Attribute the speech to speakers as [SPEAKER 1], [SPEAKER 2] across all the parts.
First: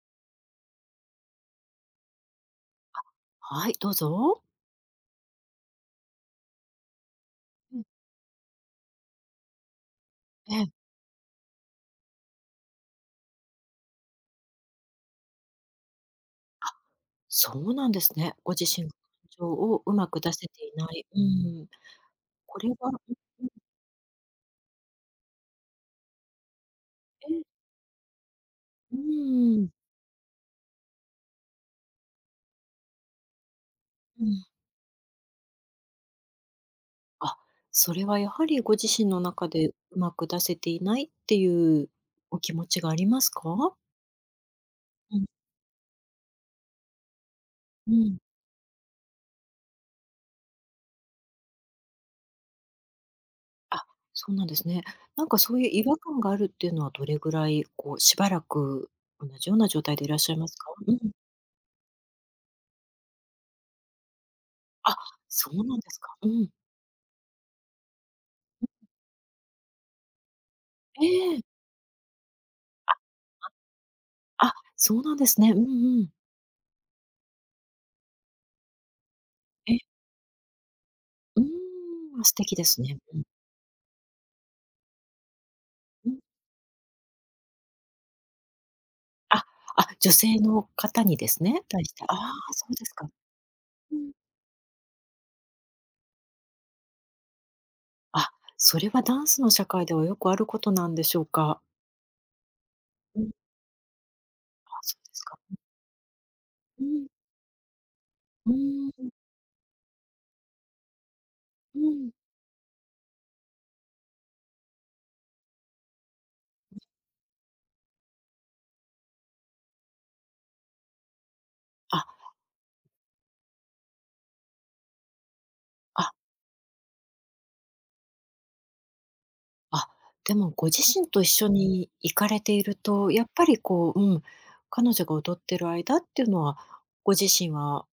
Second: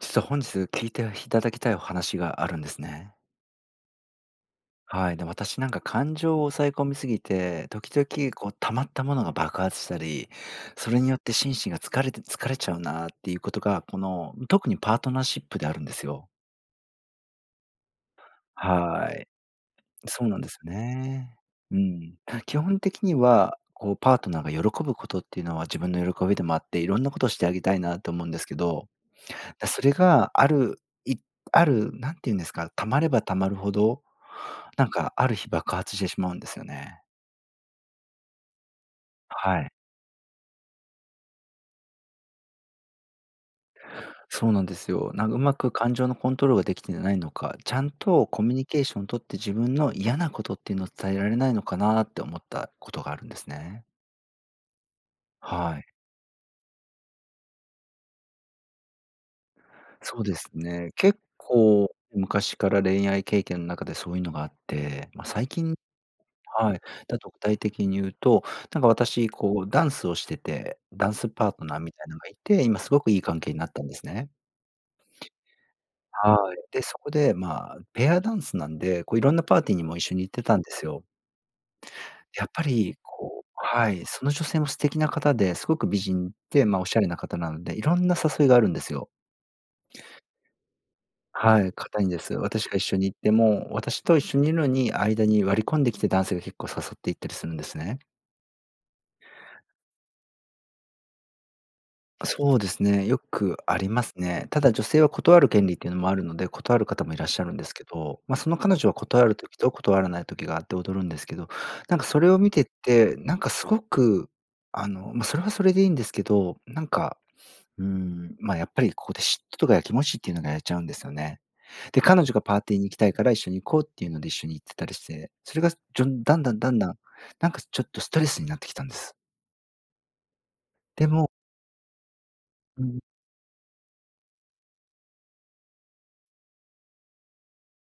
[SPEAKER 1] 実は本日聞いていただきたいお話があるんですね。
[SPEAKER 2] はい、どうぞ。
[SPEAKER 1] はい。で、私なんか感情を抑え込みすぎて、
[SPEAKER 2] うん。
[SPEAKER 1] 時々こう溜まったものが爆発したり、
[SPEAKER 2] ええ、
[SPEAKER 1] それによって心身が疲れちゃうなっていうことが、この、特にパートナーシップであるんですよ。
[SPEAKER 2] そうなんですね。ご自身の感
[SPEAKER 1] はい。
[SPEAKER 2] 情をうまく
[SPEAKER 1] そう
[SPEAKER 2] 出
[SPEAKER 1] な
[SPEAKER 2] せ
[SPEAKER 1] ん
[SPEAKER 2] て
[SPEAKER 1] ですよ
[SPEAKER 2] いない。う
[SPEAKER 1] ね。
[SPEAKER 2] ん。
[SPEAKER 1] うん。基
[SPEAKER 2] これ
[SPEAKER 1] 本
[SPEAKER 2] はう
[SPEAKER 1] 的に
[SPEAKER 2] んうん、
[SPEAKER 1] は、こうパートナーが喜ぶことっていうのは自分の喜びでもあって、いろんなことを
[SPEAKER 2] え
[SPEAKER 1] し
[SPEAKER 2] え、
[SPEAKER 1] てあげたいなと思うんですけど
[SPEAKER 2] うん、
[SPEAKER 1] それがあるいある、なんて言うんですか、溜まれば溜まるほど、
[SPEAKER 2] うん。
[SPEAKER 1] なんかある日爆発してしまうんですよね。
[SPEAKER 2] あ、それはやはりご自身の中
[SPEAKER 1] は
[SPEAKER 2] で
[SPEAKER 1] い。
[SPEAKER 2] うまく出せていないっていうお気持ちがありますか？
[SPEAKER 1] そうなんですよ。
[SPEAKER 2] うん、
[SPEAKER 1] なんかうまく感情のコントロールができてないのか、ちゃ
[SPEAKER 2] う
[SPEAKER 1] ん
[SPEAKER 2] ん。
[SPEAKER 1] とコミュニケーションを取って自分の嫌なことっていうのを伝えられないのかなって思ったことがあるんです
[SPEAKER 2] あ、
[SPEAKER 1] ね。
[SPEAKER 2] そうなんですね。なんかそういう
[SPEAKER 1] は
[SPEAKER 2] 違
[SPEAKER 1] い。
[SPEAKER 2] 和感があるっていうのはどれぐらい、こう、しばらく同じような状態でいらっ
[SPEAKER 1] そう
[SPEAKER 2] しゃ
[SPEAKER 1] で
[SPEAKER 2] いま
[SPEAKER 1] す
[SPEAKER 2] すか？う
[SPEAKER 1] ね。
[SPEAKER 2] ん。
[SPEAKER 1] 結構昔から恋愛経験の中でそういうのがあっ
[SPEAKER 2] あ、
[SPEAKER 1] て、まあ、最
[SPEAKER 2] そう
[SPEAKER 1] 近
[SPEAKER 2] なんですか。うん。
[SPEAKER 1] はい。だと具体的に言うと、なんか私、こうダンスをしてて、
[SPEAKER 2] え
[SPEAKER 1] ダンス
[SPEAKER 2] え。
[SPEAKER 1] パートナーみたいなのがいて、今すごくいい関係になったんですね。
[SPEAKER 2] あ、そうなんですね。うんうん。
[SPEAKER 1] はい。で、そこで、まあ、ペアダンスなんで、こういろんなパーティー
[SPEAKER 2] え、
[SPEAKER 1] にも一緒に行ってたんですよ。
[SPEAKER 2] うーん、素
[SPEAKER 1] やっ
[SPEAKER 2] 敵
[SPEAKER 1] ぱ
[SPEAKER 2] ですね。
[SPEAKER 1] り、
[SPEAKER 2] うん、
[SPEAKER 1] こうはい、その女性も素敵な方で、すごく美
[SPEAKER 2] うん。
[SPEAKER 1] 人で、まあ、おしゃれな方なので、いろんな誘いがあるんですよ。
[SPEAKER 2] あ、あ、女性の方にです
[SPEAKER 1] は
[SPEAKER 2] ね？
[SPEAKER 1] い、
[SPEAKER 2] 対し
[SPEAKER 1] 方
[SPEAKER 2] て。あ
[SPEAKER 1] で
[SPEAKER 2] あ、
[SPEAKER 1] す。
[SPEAKER 2] そ
[SPEAKER 1] 私
[SPEAKER 2] う
[SPEAKER 1] が一
[SPEAKER 2] です
[SPEAKER 1] 緒に
[SPEAKER 2] か。
[SPEAKER 1] 行っても、
[SPEAKER 2] う
[SPEAKER 1] 私
[SPEAKER 2] ん。
[SPEAKER 1] と一緒にいるのに、間に割り込んできて男性が結構誘っていったりするんですね。
[SPEAKER 2] あ、それはダンスの社会ではよくあることなんでしょうか？
[SPEAKER 1] そうですね、よ
[SPEAKER 2] うん。
[SPEAKER 1] くありますね。た
[SPEAKER 2] あ、
[SPEAKER 1] だ女
[SPEAKER 2] そ
[SPEAKER 1] 性
[SPEAKER 2] う
[SPEAKER 1] は
[SPEAKER 2] ですか。
[SPEAKER 1] 断る権利っていうのもあるので、断
[SPEAKER 2] う
[SPEAKER 1] る方
[SPEAKER 2] ん。
[SPEAKER 1] もいらっしゃるんですけど、まあ、そ
[SPEAKER 2] う
[SPEAKER 1] の彼女
[SPEAKER 2] ー
[SPEAKER 1] は
[SPEAKER 2] ん、
[SPEAKER 1] 断る時と断らない時があって踊るんですけど、
[SPEAKER 2] う
[SPEAKER 1] なんか
[SPEAKER 2] ん。
[SPEAKER 1] それを見てって、なんかすごく、あの、まあ、それはそれでいいんですけど、なんか、うん、ま、やっぱりここで嫉妬とかやきもちっていうのがやっちゃうんですよね。で、
[SPEAKER 2] あ、
[SPEAKER 1] 彼女がパーティーに行きたいから一緒に行こうっていうので一緒に行ってたりして、それが
[SPEAKER 2] あ、
[SPEAKER 1] だんだんだんだん、なんかちょっとストレスになってきたんです。
[SPEAKER 2] あ、でもご自
[SPEAKER 1] で
[SPEAKER 2] 身と一
[SPEAKER 1] も
[SPEAKER 2] 緒に行かれていると、やっぱりこう、うん、彼女が踊ってる間っていうのは、ご自身は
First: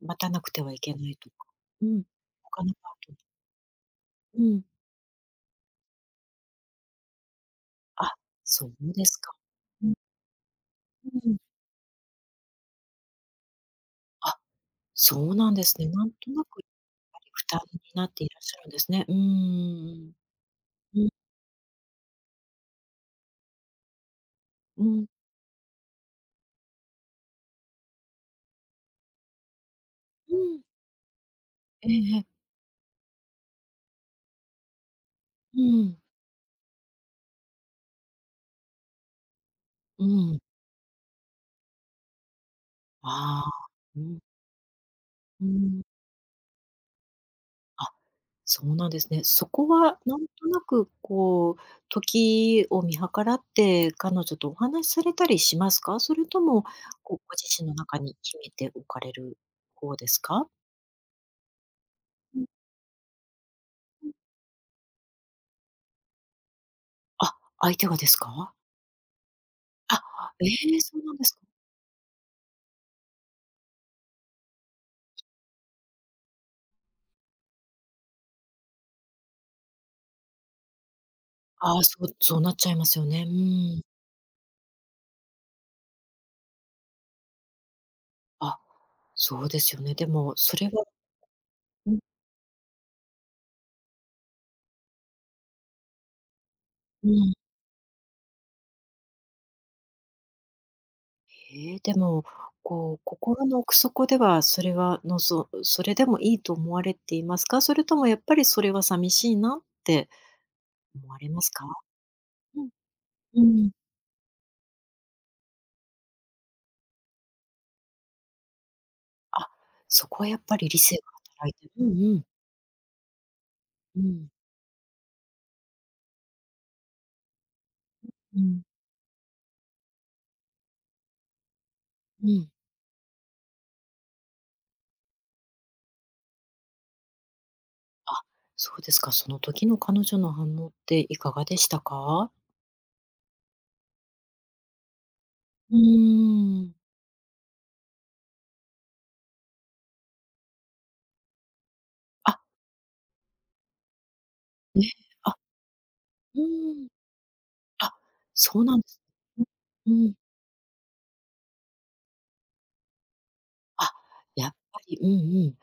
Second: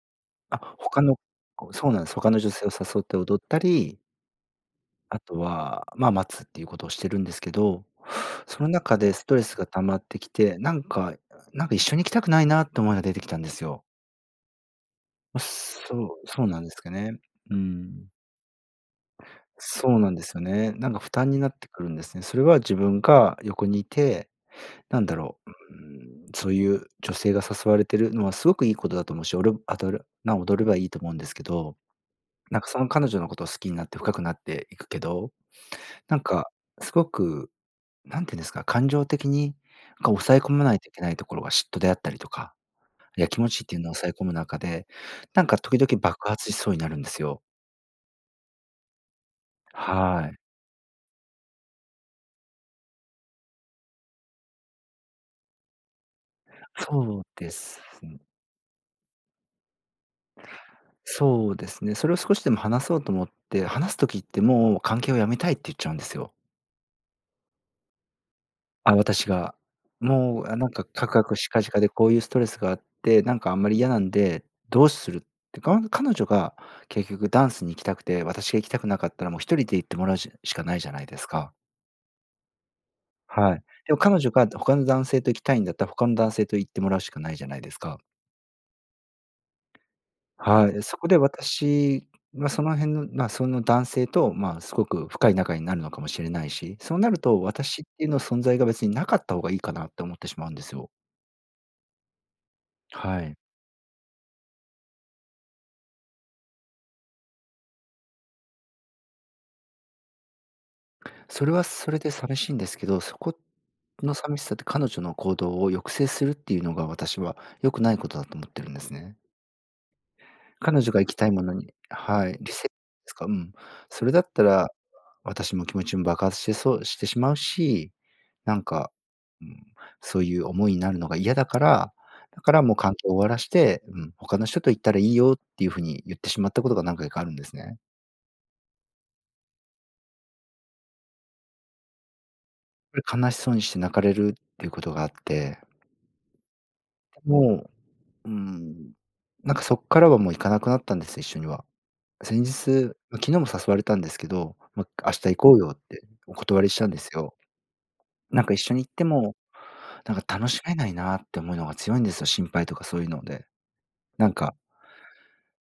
[SPEAKER 2] 待たなく
[SPEAKER 1] あ、
[SPEAKER 2] てはいけな
[SPEAKER 1] 他
[SPEAKER 2] い
[SPEAKER 1] の
[SPEAKER 2] とか、
[SPEAKER 1] こう
[SPEAKER 2] う
[SPEAKER 1] そうな
[SPEAKER 2] ん、
[SPEAKER 1] んです。他の女
[SPEAKER 2] 他
[SPEAKER 1] 性を
[SPEAKER 2] のパ
[SPEAKER 1] 誘っ
[SPEAKER 2] ートナ
[SPEAKER 1] て
[SPEAKER 2] ー
[SPEAKER 1] 踊ったり、
[SPEAKER 2] うん、
[SPEAKER 1] あとは、まあ、待つっていうことをしてるんですけど、
[SPEAKER 2] あ、
[SPEAKER 1] そ
[SPEAKER 2] そ
[SPEAKER 1] の
[SPEAKER 2] う
[SPEAKER 1] 中
[SPEAKER 2] で
[SPEAKER 1] で
[SPEAKER 2] す
[SPEAKER 1] ス
[SPEAKER 2] か。
[SPEAKER 1] トレスが溜
[SPEAKER 2] うん。
[SPEAKER 1] まってきて、なんか
[SPEAKER 2] うん。
[SPEAKER 1] なんか一緒に行きたくないなって思いが出てきたんですよ。
[SPEAKER 2] あ、そう
[SPEAKER 1] ま、
[SPEAKER 2] なんですね。なん
[SPEAKER 1] そう
[SPEAKER 2] とな
[SPEAKER 1] そう
[SPEAKER 2] く、
[SPEAKER 1] なん
[SPEAKER 2] やっ
[SPEAKER 1] ですかね。
[SPEAKER 2] ぱり負
[SPEAKER 1] う
[SPEAKER 2] 担にな
[SPEAKER 1] ん。
[SPEAKER 2] っていらっしゃるんですね。うー
[SPEAKER 1] そうな
[SPEAKER 2] ん。
[SPEAKER 1] んですよね。なん
[SPEAKER 2] う
[SPEAKER 1] か
[SPEAKER 2] ん、
[SPEAKER 1] 負担になってくるんですね。それは自分が横にいて、
[SPEAKER 2] う
[SPEAKER 1] なん
[SPEAKER 2] ん、
[SPEAKER 1] だろう、うーん、そういう女性が誘われてるのはすごくいいことだと思うし、おるあどる
[SPEAKER 2] う
[SPEAKER 1] な踊
[SPEAKER 2] ん。
[SPEAKER 1] ればいいと思うんですけど
[SPEAKER 2] ええええ。
[SPEAKER 1] なんかその彼女のことを好きになって深くなっていくけど、
[SPEAKER 2] うん。
[SPEAKER 1] なんかすごく、なんていうんですか、感情的にな
[SPEAKER 2] う
[SPEAKER 1] んか抑
[SPEAKER 2] ん。
[SPEAKER 1] え込まないといけないところが嫉妬であったりとか、や
[SPEAKER 2] あ
[SPEAKER 1] きも
[SPEAKER 2] あ。
[SPEAKER 1] ちっていうのを
[SPEAKER 2] う
[SPEAKER 1] 抑え
[SPEAKER 2] ん、
[SPEAKER 1] 込む中で、な
[SPEAKER 2] う
[SPEAKER 1] んか時
[SPEAKER 2] ん。
[SPEAKER 1] 々爆発しそうになるんですよ。
[SPEAKER 2] あ、そうなんですね。そこはなん
[SPEAKER 1] はい。
[SPEAKER 2] となくこう、時を見計らって、彼女とお話しされたりしますか？それとも、こう、
[SPEAKER 1] そう
[SPEAKER 2] ご自
[SPEAKER 1] で
[SPEAKER 2] 身の
[SPEAKER 1] す
[SPEAKER 2] 中に
[SPEAKER 1] ね。
[SPEAKER 2] 秘めておかれる方ですか？
[SPEAKER 1] そうですね。それを少
[SPEAKER 2] う
[SPEAKER 1] し
[SPEAKER 2] ん。
[SPEAKER 1] でも話そうと思って、話す時ってもう関係をやめたいって言っちゃうんですよ。
[SPEAKER 2] あ、相手がですか？
[SPEAKER 1] あ、私が。
[SPEAKER 2] あ、
[SPEAKER 1] も
[SPEAKER 2] え
[SPEAKER 1] う、あ、なん
[SPEAKER 2] え、
[SPEAKER 1] か
[SPEAKER 2] そう
[SPEAKER 1] カ
[SPEAKER 2] な
[SPEAKER 1] ク
[SPEAKER 2] んで
[SPEAKER 1] カ
[SPEAKER 2] す
[SPEAKER 1] ク
[SPEAKER 2] か。
[SPEAKER 1] しかじかでこういうストレスがあって、なんかあんまり嫌なんで、どうするって、彼女が結局ダンスに行きたくて、私が行きたくなかったらもう一人で行ってもらうしかないじゃないですか。
[SPEAKER 2] ああ、そう、そうなっちゃいますよね。う
[SPEAKER 1] はい。
[SPEAKER 2] ん。
[SPEAKER 1] でも彼女が他の男性と行きたいんだったら、他の男性と行ってもらうしかないじゃないですか。
[SPEAKER 2] あ、そうですよね。でも、それ
[SPEAKER 1] はい。
[SPEAKER 2] は
[SPEAKER 1] そこで
[SPEAKER 2] うん、
[SPEAKER 1] 私はその辺の、ま、その男性と、まあ、すごく深い仲になるのかもしれないし、そう
[SPEAKER 2] う
[SPEAKER 1] なる
[SPEAKER 2] ん。
[SPEAKER 1] と、私っていうの存在が別になかった方がいいかなって思ってしまうんですよ。
[SPEAKER 2] ええ、でも、こう、
[SPEAKER 1] はい。
[SPEAKER 2] 心の奥底では、それはそれでもいいと思われていますか？それともやっぱりそれは寂しいなって思われま
[SPEAKER 1] そ
[SPEAKER 2] す
[SPEAKER 1] れは
[SPEAKER 2] か？
[SPEAKER 1] それで寂しいん
[SPEAKER 2] う
[SPEAKER 1] で
[SPEAKER 2] ん、
[SPEAKER 1] すけど、そこ
[SPEAKER 2] うん。
[SPEAKER 1] の寂しさって彼女の行動を抑制するっていうのが、私は良くないことだと思ってるんですね。
[SPEAKER 2] あ、そこはやっぱり理
[SPEAKER 1] 彼女
[SPEAKER 2] 性
[SPEAKER 1] が
[SPEAKER 2] が
[SPEAKER 1] 行きたいも
[SPEAKER 2] 働
[SPEAKER 1] の
[SPEAKER 2] いて
[SPEAKER 1] に
[SPEAKER 2] るうんうん。
[SPEAKER 1] はい、リセットですか、うん。
[SPEAKER 2] う
[SPEAKER 1] それだっ
[SPEAKER 2] ん、
[SPEAKER 1] たら、私も気持ちも爆発してそうしてしまうし、
[SPEAKER 2] う
[SPEAKER 1] な
[SPEAKER 2] ん、
[SPEAKER 1] んか、うん、そういう思いになるのが嫌だから、
[SPEAKER 2] う
[SPEAKER 1] だ
[SPEAKER 2] ん。
[SPEAKER 1] からもう関係を終わらして、うん、他の人と行ったらいいよっていう風に言ってしまったことが何回かあるんですね。
[SPEAKER 2] あ、そうですか。その時の彼女の反応っていかがでしたか？
[SPEAKER 1] やっぱり悲しそうにして泣かれるっていうことがあって、
[SPEAKER 2] うーん。
[SPEAKER 1] もう、うんなんかそっからはもう行かなくなったんです、一緒には。
[SPEAKER 2] あ、
[SPEAKER 1] 先日、ま、昨日も誘われたんですけど、
[SPEAKER 2] ね、
[SPEAKER 1] ま、明日
[SPEAKER 2] あ、
[SPEAKER 1] 行こうよってお
[SPEAKER 2] う
[SPEAKER 1] 断り
[SPEAKER 2] ー
[SPEAKER 1] した
[SPEAKER 2] ん。
[SPEAKER 1] んですよ。
[SPEAKER 2] あ、
[SPEAKER 1] なんか一
[SPEAKER 2] そう
[SPEAKER 1] 緒
[SPEAKER 2] なん
[SPEAKER 1] に行
[SPEAKER 2] で
[SPEAKER 1] っ
[SPEAKER 2] す
[SPEAKER 1] ても、
[SPEAKER 2] ね。うん、うん。
[SPEAKER 1] なんか楽しめないなって思うのが強いんですよ、心配とかそういうので。
[SPEAKER 2] あ、
[SPEAKER 1] なん
[SPEAKER 2] やっ
[SPEAKER 1] か
[SPEAKER 2] ぱり、うんうん。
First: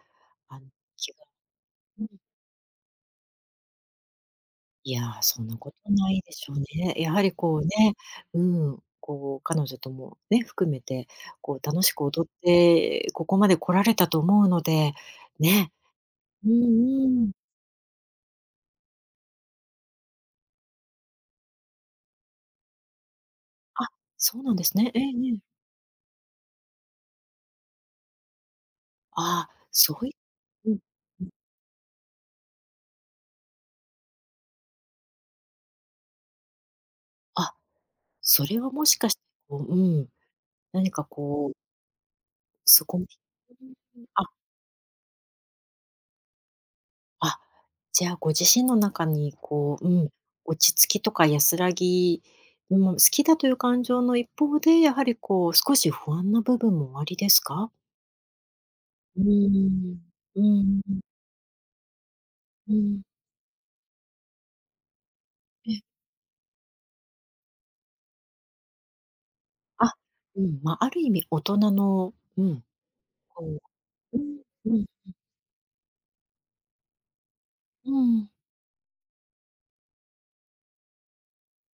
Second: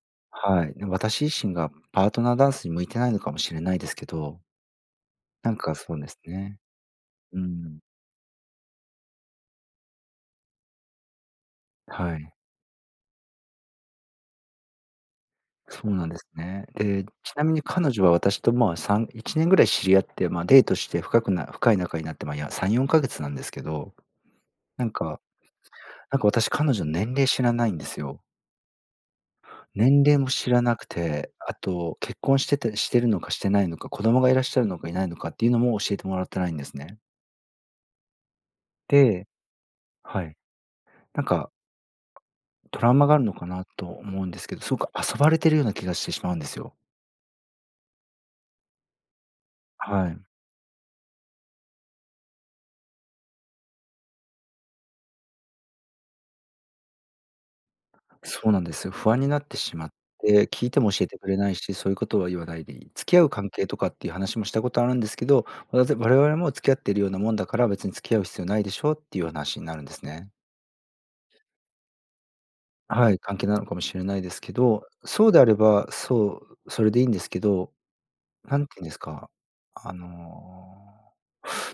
[SPEAKER 2] あ
[SPEAKER 1] は
[SPEAKER 2] の、
[SPEAKER 1] い、
[SPEAKER 2] 気
[SPEAKER 1] 私
[SPEAKER 2] が
[SPEAKER 1] 自身が
[SPEAKER 2] うん。
[SPEAKER 1] パートナーダンスに向いてないのかもしれないですけど、
[SPEAKER 2] いや、そん
[SPEAKER 1] な
[SPEAKER 2] な
[SPEAKER 1] ん
[SPEAKER 2] こ
[SPEAKER 1] か
[SPEAKER 2] と
[SPEAKER 1] そうで
[SPEAKER 2] な
[SPEAKER 1] す
[SPEAKER 2] いでしょう
[SPEAKER 1] ね。
[SPEAKER 2] ね。やはり
[SPEAKER 1] う
[SPEAKER 2] こう
[SPEAKER 1] ん。
[SPEAKER 2] ね、うん、こう彼女ともね、含めて、こう楽しく
[SPEAKER 1] は
[SPEAKER 2] 踊っ
[SPEAKER 1] い。
[SPEAKER 2] て、ここまで来られたと思うので、ね。
[SPEAKER 1] そうなんです
[SPEAKER 2] うん
[SPEAKER 1] ね。で、
[SPEAKER 2] うん。
[SPEAKER 1] ちなみに彼女は私とまあ、3、1年ぐらい知り合って、ま、デートして深い仲になって、ま、いや、3、4ヶ月なんですけ
[SPEAKER 2] あ、
[SPEAKER 1] ど
[SPEAKER 2] そうなんです
[SPEAKER 1] な
[SPEAKER 2] ね。
[SPEAKER 1] ん
[SPEAKER 2] えええ
[SPEAKER 1] か
[SPEAKER 2] え。
[SPEAKER 1] なんか私、彼女年齢知らないんですよ。
[SPEAKER 2] あそ
[SPEAKER 1] 年
[SPEAKER 2] うい
[SPEAKER 1] 齢も知ら
[SPEAKER 2] う
[SPEAKER 1] な
[SPEAKER 2] ん、
[SPEAKER 1] く
[SPEAKER 2] うん。
[SPEAKER 1] て、あと結婚してるのかしてないのか、子供がいらっしゃるのかいないのかっていうのも教えてもらってないんですね。
[SPEAKER 2] あ、それはもしかして、
[SPEAKER 1] で
[SPEAKER 2] こううん、
[SPEAKER 1] はい。
[SPEAKER 2] 何か
[SPEAKER 1] なんか
[SPEAKER 2] こう、
[SPEAKER 1] ト
[SPEAKER 2] そ
[SPEAKER 1] ラウ
[SPEAKER 2] こ
[SPEAKER 1] マがあるのかな
[SPEAKER 2] うん、
[SPEAKER 1] と思
[SPEAKER 2] あ
[SPEAKER 1] うんですけど、すごく遊ばれてるような気がしてしまうんですよ。
[SPEAKER 2] あ、じゃあ、ご自身の中にこう、う
[SPEAKER 1] は
[SPEAKER 2] ん、
[SPEAKER 1] い。
[SPEAKER 2] 落ち着きとか安らぎも好きだという感情の一方で、やはりこう少し不安な部分もおありですか？
[SPEAKER 1] そうなんですよ。不
[SPEAKER 2] う
[SPEAKER 1] 安になっ
[SPEAKER 2] ー
[SPEAKER 1] てしまっ
[SPEAKER 2] ん、う
[SPEAKER 1] て、聞いて
[SPEAKER 2] ー
[SPEAKER 1] も教
[SPEAKER 2] ん、
[SPEAKER 1] えてくれないし、そういうことは言わない
[SPEAKER 2] う
[SPEAKER 1] で
[SPEAKER 2] ー
[SPEAKER 1] いい。
[SPEAKER 2] ん、
[SPEAKER 1] 付き合う関係とかっていう話もしたことあるんですけど、
[SPEAKER 2] え、
[SPEAKER 1] 我々も付き合ってるようなもんだから、別に付き合う必要ないでしょっていう話になるんで
[SPEAKER 2] あ、
[SPEAKER 1] すね。
[SPEAKER 2] うん、ま、ある意味大人の、うん、
[SPEAKER 1] はい、関
[SPEAKER 2] こ
[SPEAKER 1] 係なのかもしれな
[SPEAKER 2] う、う
[SPEAKER 1] いです
[SPEAKER 2] ん
[SPEAKER 1] け
[SPEAKER 2] う
[SPEAKER 1] ど、
[SPEAKER 2] ん、
[SPEAKER 1] そうであれば、そう、それでいいんですけど、
[SPEAKER 2] うん、
[SPEAKER 1] なんていうんですか、あの、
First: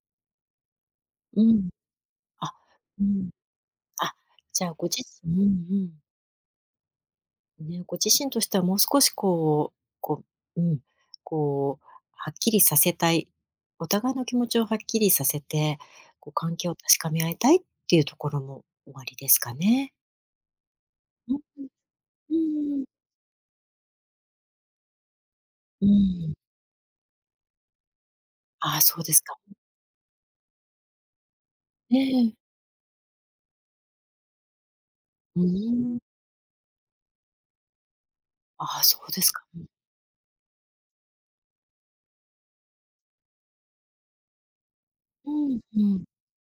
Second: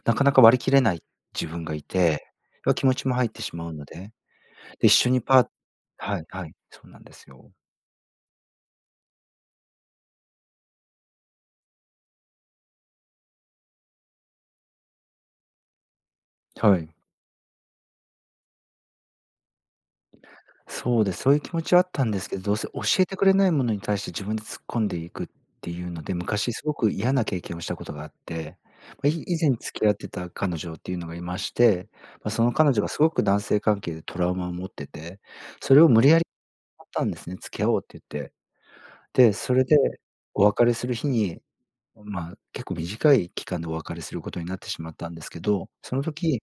[SPEAKER 1] なかなか割り切れない
[SPEAKER 2] う
[SPEAKER 1] 自分
[SPEAKER 2] ん、
[SPEAKER 1] がいて、
[SPEAKER 2] あ、
[SPEAKER 1] 気持
[SPEAKER 2] う
[SPEAKER 1] ちも入
[SPEAKER 2] ん、
[SPEAKER 1] ってしまうので、
[SPEAKER 2] あ、じゃあご
[SPEAKER 1] で、一
[SPEAKER 2] 自
[SPEAKER 1] 緒に
[SPEAKER 2] 身
[SPEAKER 1] パー
[SPEAKER 2] うんうん。
[SPEAKER 1] はいはい、そうなんですよ。
[SPEAKER 2] ね、ご自身としてはもう少しこう、こう、うん、こう、はっきりさせたい、お互いの気持ちをはっきりさせて、こう関係を
[SPEAKER 1] は
[SPEAKER 2] 確
[SPEAKER 1] い。
[SPEAKER 2] かめ合いたいっていうところもおありですかね？
[SPEAKER 1] そうです。そ
[SPEAKER 2] う
[SPEAKER 1] うい
[SPEAKER 2] ん
[SPEAKER 1] う気持ちはあったんです
[SPEAKER 2] う
[SPEAKER 1] けど、どうせ
[SPEAKER 2] ん、う
[SPEAKER 1] 教
[SPEAKER 2] ん。
[SPEAKER 1] えてくれないものに対して自分で突っ込んでいくってい
[SPEAKER 2] う
[SPEAKER 1] うので、
[SPEAKER 2] ん。
[SPEAKER 1] 昔すごく嫌な経験をしたことがあって、
[SPEAKER 2] ああ、そう
[SPEAKER 1] ま、
[SPEAKER 2] で
[SPEAKER 1] い
[SPEAKER 2] すか。
[SPEAKER 1] 以前付き合ってた彼女っていうのがいまして、
[SPEAKER 2] え
[SPEAKER 1] ま、
[SPEAKER 2] え。
[SPEAKER 1] その彼女がすごく男性関係でトラウマを持ってて、
[SPEAKER 2] う
[SPEAKER 1] それを
[SPEAKER 2] ん。
[SPEAKER 1] 無理やり買ったんですね、「付き合おう」って言って。
[SPEAKER 2] ああ、そうです
[SPEAKER 1] で、
[SPEAKER 2] か。
[SPEAKER 1] そ
[SPEAKER 2] う
[SPEAKER 1] れ
[SPEAKER 2] ん、
[SPEAKER 1] でお別れする日に、ま、結構短い期間でお別れすることになってしまったんです
[SPEAKER 2] う
[SPEAKER 1] けど、その
[SPEAKER 2] ん、
[SPEAKER 1] 時、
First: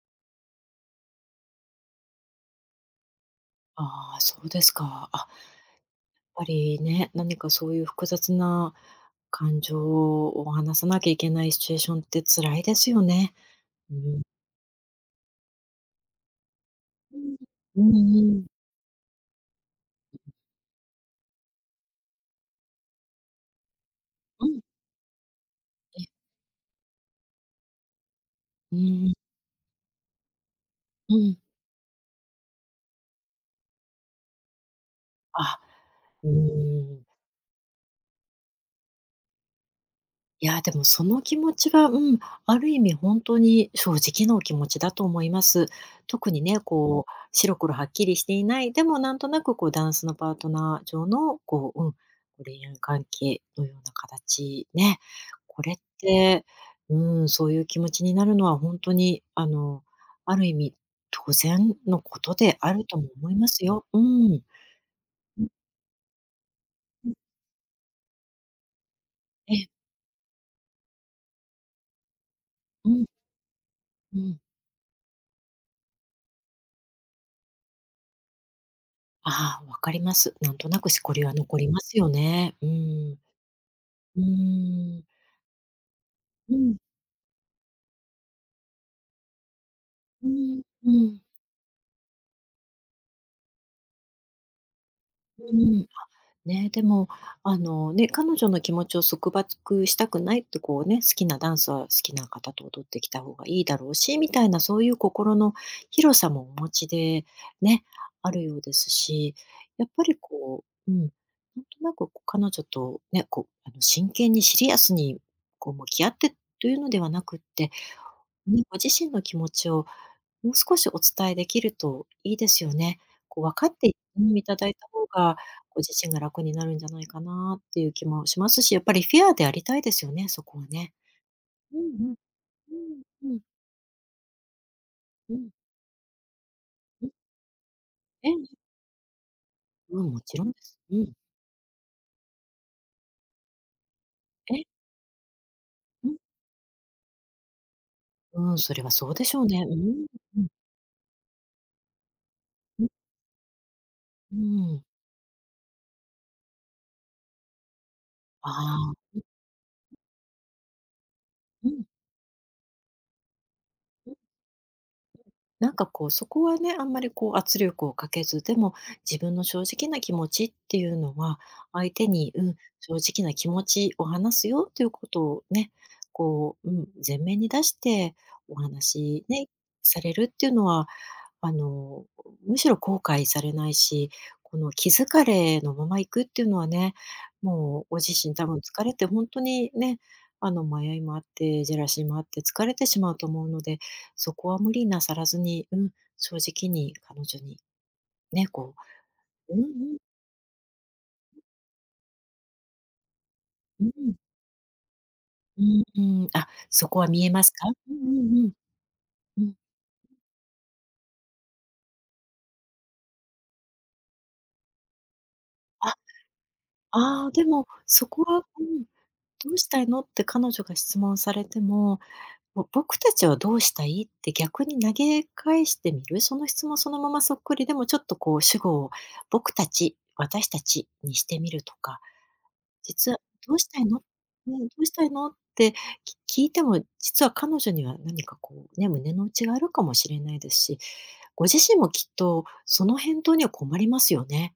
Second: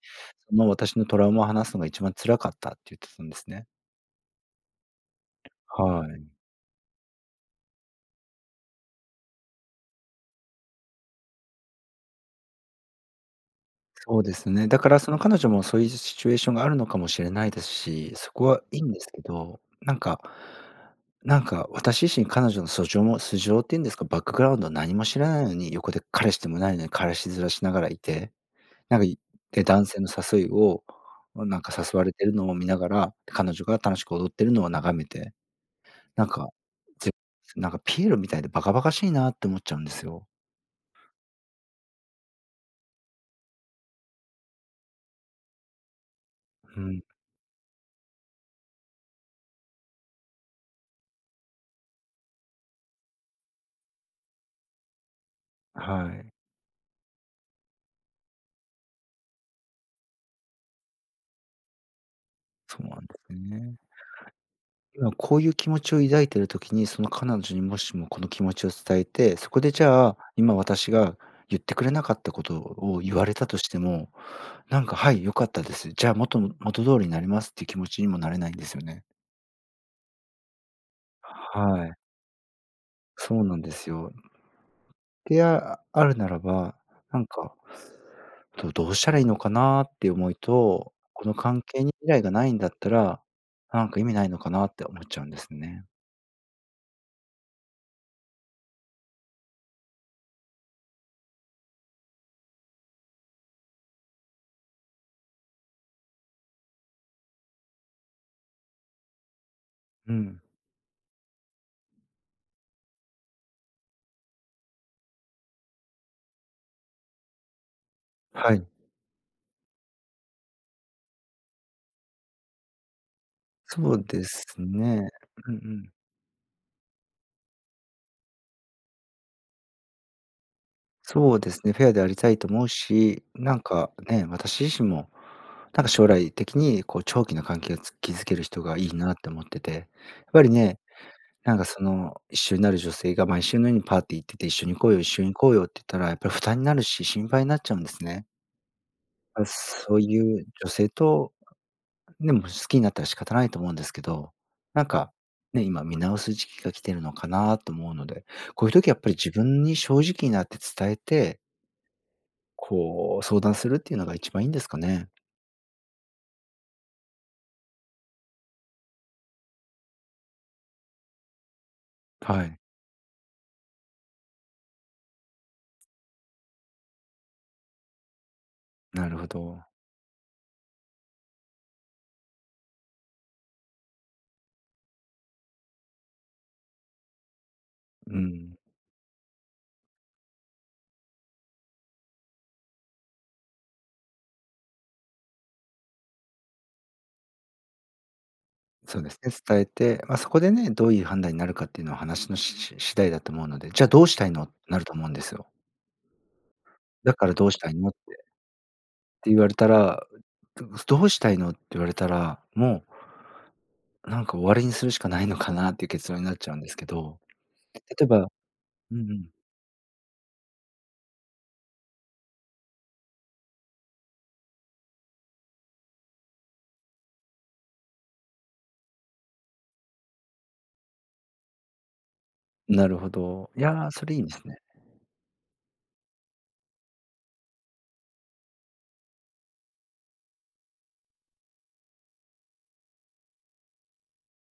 [SPEAKER 1] その私のトラウマを話すのが一番辛かったって言ってたんですね。
[SPEAKER 2] ああ、そうですか。あ、やっ
[SPEAKER 1] はい。
[SPEAKER 2] ぱりね、何かそういう複雑な感情を話さなきゃいけないシチュエーションって辛いですよね。う
[SPEAKER 1] そ
[SPEAKER 2] ん。
[SPEAKER 1] うですね。だからその彼女もそういうシチュエーションがあるのかも
[SPEAKER 2] う
[SPEAKER 1] しれ
[SPEAKER 2] ん。
[SPEAKER 1] ないです
[SPEAKER 2] う
[SPEAKER 1] し、
[SPEAKER 2] んう
[SPEAKER 1] そこ
[SPEAKER 2] ん。
[SPEAKER 1] はいいんですけど、なんか、なんか私自身彼女の素性も素性っていうんですか、バックグ
[SPEAKER 2] う
[SPEAKER 1] ラウ
[SPEAKER 2] ん。
[SPEAKER 1] ンド何も知らないのに、横で
[SPEAKER 2] え、
[SPEAKER 1] 彼氏でもないのに彼氏面しながらいて、
[SPEAKER 2] う
[SPEAKER 1] なんか
[SPEAKER 2] ん、
[SPEAKER 1] で、男性の誘いを、
[SPEAKER 2] うん。
[SPEAKER 1] なんか誘われてるのを見ながら、彼女が楽しく踊ってるのを眺めて、
[SPEAKER 2] あ、
[SPEAKER 1] な
[SPEAKER 2] う
[SPEAKER 1] んか、
[SPEAKER 2] ーん。
[SPEAKER 1] ぜなんかピエロみたいでバカバカしいなって思っちゃうんですよ。
[SPEAKER 2] いや、でもその気持ちは、うん、ある意味ほんとに正直なお気持ちだと思います。特にね、
[SPEAKER 1] うん、
[SPEAKER 2] こう、白黒はっきりしていない、でもなんとなくこうダンスのパートナー上の、こう、うん、恋愛関係のような形ね。これっ
[SPEAKER 1] はい。
[SPEAKER 2] て、うん、そういう気持ちになるのはほんとに、あの、ある意味当然のことであ
[SPEAKER 1] そ
[SPEAKER 2] る
[SPEAKER 1] うな
[SPEAKER 2] と
[SPEAKER 1] んで
[SPEAKER 2] も思
[SPEAKER 1] す
[SPEAKER 2] います
[SPEAKER 1] ね。
[SPEAKER 2] よ。うん。
[SPEAKER 1] 今こういう気持ちを抱いてる時に、その彼女にもしもこの気持ちを伝えて、そ
[SPEAKER 2] え
[SPEAKER 1] こ
[SPEAKER 2] え、
[SPEAKER 1] でじゃあ、今私が言ってくれなかったこと
[SPEAKER 2] う
[SPEAKER 1] を
[SPEAKER 2] ん、
[SPEAKER 1] 言われたとしても、
[SPEAKER 2] うん。
[SPEAKER 1] なんか、はい、良かったです。じゃあ元通りになりますっていう気持ちにもなれないんですよね。
[SPEAKER 2] ああ、わかります。なんとなくしこりは残りま
[SPEAKER 1] はい、
[SPEAKER 2] すよね。うん。
[SPEAKER 1] そうなんですよ。
[SPEAKER 2] うーん。
[SPEAKER 1] で、あるなら
[SPEAKER 2] う
[SPEAKER 1] ば、
[SPEAKER 2] ん、
[SPEAKER 1] なんか、どうしたらいいのかなっていう
[SPEAKER 2] う
[SPEAKER 1] 思い
[SPEAKER 2] ん、う
[SPEAKER 1] と、
[SPEAKER 2] ん、
[SPEAKER 1] この関係に未来がないんだったら、なんか意味ないのかなって思っちゃうんで
[SPEAKER 2] う
[SPEAKER 1] すね。
[SPEAKER 2] ん。ね、でも、あのね、彼女の気持ちを束縛したくないって、こうね、好きなダンスは好きな方と踊ってきた方がいいだろうし、みたいなそういう心の広さもお持ちでね、あるようですし、やっぱ
[SPEAKER 1] う
[SPEAKER 2] り
[SPEAKER 1] ん。
[SPEAKER 2] こう、うん、なんとなくこう彼女とね、こう、あの真剣にシリアスにこう向き合ってというのではなくって、
[SPEAKER 1] は
[SPEAKER 2] ね、
[SPEAKER 1] い。
[SPEAKER 2] ご自身の気持ちをもう少しお伝えできるといいですよね。こう分かって
[SPEAKER 1] そう
[SPEAKER 2] う
[SPEAKER 1] で
[SPEAKER 2] ん、い
[SPEAKER 1] す
[SPEAKER 2] ただいた方
[SPEAKER 1] ね。
[SPEAKER 2] が、
[SPEAKER 1] うんう
[SPEAKER 2] ご
[SPEAKER 1] ん。
[SPEAKER 2] 自身が楽になるんじゃないかなっていう気もしますし、やっぱりフェアでありたいですよね、そこはね。
[SPEAKER 1] そうですね、
[SPEAKER 2] うん
[SPEAKER 1] フェアであ
[SPEAKER 2] うん、
[SPEAKER 1] りたいと思う
[SPEAKER 2] う
[SPEAKER 1] し、
[SPEAKER 2] ん、うん、
[SPEAKER 1] なんかね、私自身も、
[SPEAKER 2] うん、
[SPEAKER 1] なんか将来的にこう
[SPEAKER 2] うん。
[SPEAKER 1] 長期の関係を築
[SPEAKER 2] え
[SPEAKER 1] ける
[SPEAKER 2] え、
[SPEAKER 1] 人がいいなって思ってて、やっ
[SPEAKER 2] うん、もち
[SPEAKER 1] ぱ
[SPEAKER 2] ろ
[SPEAKER 1] り
[SPEAKER 2] んです。
[SPEAKER 1] ね、
[SPEAKER 2] うん。
[SPEAKER 1] なんかその一緒になる女性が毎週のようにパーティー行ってて、一緒に
[SPEAKER 2] え、
[SPEAKER 1] 行こうよ、一緒に行こうよって言ったら、
[SPEAKER 2] う
[SPEAKER 1] や
[SPEAKER 2] ん。
[SPEAKER 1] っぱり負担になるし、心配になっちゃうんですね。
[SPEAKER 2] うん、それはそうでしょ
[SPEAKER 1] あ、
[SPEAKER 2] うね。う
[SPEAKER 1] そう
[SPEAKER 2] ん、う
[SPEAKER 1] い
[SPEAKER 2] ん、
[SPEAKER 1] う女性とでも好きに
[SPEAKER 2] う
[SPEAKER 1] なったら仕方ないと思うんですけど、
[SPEAKER 2] ん、う
[SPEAKER 1] な
[SPEAKER 2] ん。
[SPEAKER 1] んか、ね、今見直す時期が来てるのかなと思うので、
[SPEAKER 2] あ
[SPEAKER 1] こういう時や
[SPEAKER 2] あ、
[SPEAKER 1] っぱり自分に正直になって伝えて、
[SPEAKER 2] うん。
[SPEAKER 1] こう相談するっていうのが一番いいんですかね。
[SPEAKER 2] なんかこう、そこはね、あんまりこう圧力をかけず、でも自分の正直な気持ちっていうのは、相手に、
[SPEAKER 1] は
[SPEAKER 2] うん、
[SPEAKER 1] い、
[SPEAKER 2] 正直な気持ちを話すよということをね、こう、うん、前面に出してお
[SPEAKER 1] なる
[SPEAKER 2] 話
[SPEAKER 1] ほ
[SPEAKER 2] ね、
[SPEAKER 1] ど。
[SPEAKER 2] されるっていうのはあの、むしろ後悔されないし、この気疲れのまま行くっていうのはね、もうご自
[SPEAKER 1] う
[SPEAKER 2] 身多分
[SPEAKER 1] ん、
[SPEAKER 2] 疲れて本当にね、あの、迷いもあって、ジェラシーもあって疲れてしまうと思うので、そこは無理なさらずに、うん、正直に彼女にね、こ
[SPEAKER 1] そうですね、
[SPEAKER 2] ううん
[SPEAKER 1] 伝
[SPEAKER 2] う
[SPEAKER 1] え
[SPEAKER 2] ん、
[SPEAKER 1] て、まあ、そこでね、どういう判断になるかっていうのは話のし次第だと思うので、じ
[SPEAKER 2] う
[SPEAKER 1] ゃあどうし
[SPEAKER 2] ん、
[SPEAKER 1] たいのってなると思うんですよ。
[SPEAKER 2] うん、うん、あ、そこは
[SPEAKER 1] だ
[SPEAKER 2] 見
[SPEAKER 1] か
[SPEAKER 2] え
[SPEAKER 1] ら
[SPEAKER 2] ま
[SPEAKER 1] ど
[SPEAKER 2] す
[SPEAKER 1] うし
[SPEAKER 2] か？
[SPEAKER 1] たいの
[SPEAKER 2] う
[SPEAKER 1] っ
[SPEAKER 2] ん
[SPEAKER 1] て、
[SPEAKER 2] う
[SPEAKER 1] っ
[SPEAKER 2] んうん、
[SPEAKER 1] て言
[SPEAKER 2] う
[SPEAKER 1] わ
[SPEAKER 2] ん。
[SPEAKER 1] れたら、どどうしたいのって言われたら、もうなんか終わりにするしかないのかなっていう
[SPEAKER 2] あ、
[SPEAKER 1] 結論になっちゃうんですけど。
[SPEAKER 2] ああでも、
[SPEAKER 1] 例
[SPEAKER 2] そ
[SPEAKER 1] え
[SPEAKER 2] こ
[SPEAKER 1] ば
[SPEAKER 2] はうん、
[SPEAKER 1] うんうん。
[SPEAKER 2] どうしたいのって彼女が質問されても、もう僕たちはどうしたいって逆に投げ返してみる。その質問そのままそっくりでもちょっとこう主語を僕たち、私たちにしてみるとか、
[SPEAKER 1] なるほ
[SPEAKER 2] 実は
[SPEAKER 1] ど。
[SPEAKER 2] どう
[SPEAKER 1] い
[SPEAKER 2] したい
[SPEAKER 1] や、
[SPEAKER 2] の
[SPEAKER 1] それいいです
[SPEAKER 2] ね、
[SPEAKER 1] ね。
[SPEAKER 2] どうしたいのって聞いても、実は彼女には何かこうね、胸の内があるかもしれないですし、ご自身もきっとその返答には困りますよね。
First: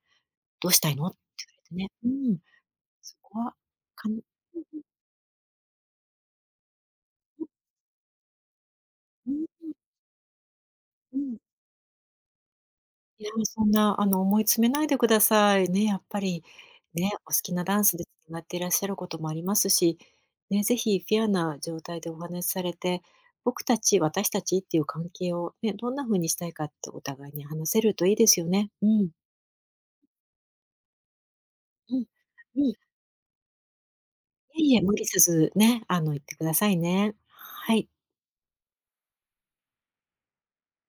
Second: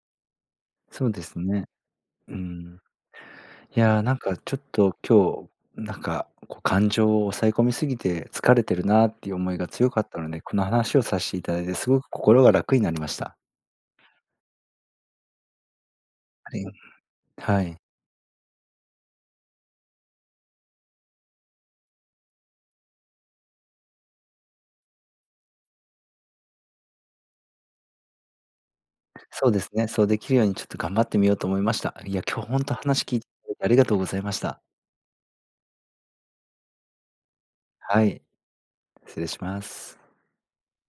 [SPEAKER 2] どうしたい
[SPEAKER 1] そ
[SPEAKER 2] のっ
[SPEAKER 1] う
[SPEAKER 2] て
[SPEAKER 1] ですね。
[SPEAKER 2] 言われてね。う
[SPEAKER 1] う
[SPEAKER 2] ん。
[SPEAKER 1] ん。
[SPEAKER 2] そこは、
[SPEAKER 1] いや、
[SPEAKER 2] かん
[SPEAKER 1] な
[SPEAKER 2] う
[SPEAKER 1] ん
[SPEAKER 2] ん
[SPEAKER 1] かちょっと今日、なんか、こう感情を抑え込みすぎて疲れてるなって
[SPEAKER 2] う
[SPEAKER 1] いう
[SPEAKER 2] ん
[SPEAKER 1] 思いが強かったので、この話を
[SPEAKER 2] う
[SPEAKER 1] させて
[SPEAKER 2] ん。
[SPEAKER 1] いただいてすごく心が楽になりまし
[SPEAKER 2] いや、
[SPEAKER 1] た。
[SPEAKER 2] そんな、あの、思い詰めないでください。ね、やっぱり、
[SPEAKER 1] あり
[SPEAKER 2] ね、お好き
[SPEAKER 1] は
[SPEAKER 2] な
[SPEAKER 1] い。
[SPEAKER 2] ダンスでつながっていらっしゃることもありますし、ね、ぜひフェアな状態でお話しされて、僕たち、私たちっていう関係を、ね、どんな風にしたいかってお互いに話せるといいですよね。うん、
[SPEAKER 1] そうですね、そうできるようにちょっと頑張ってみようと思いました。
[SPEAKER 2] うん、
[SPEAKER 1] いや、今日ほん
[SPEAKER 2] うん。
[SPEAKER 1] と話聞いていただいてありがとうございました。
[SPEAKER 2] いえいえ、無理せずね、あの、言ってくださいね。はい。
[SPEAKER 1] はい、失礼します。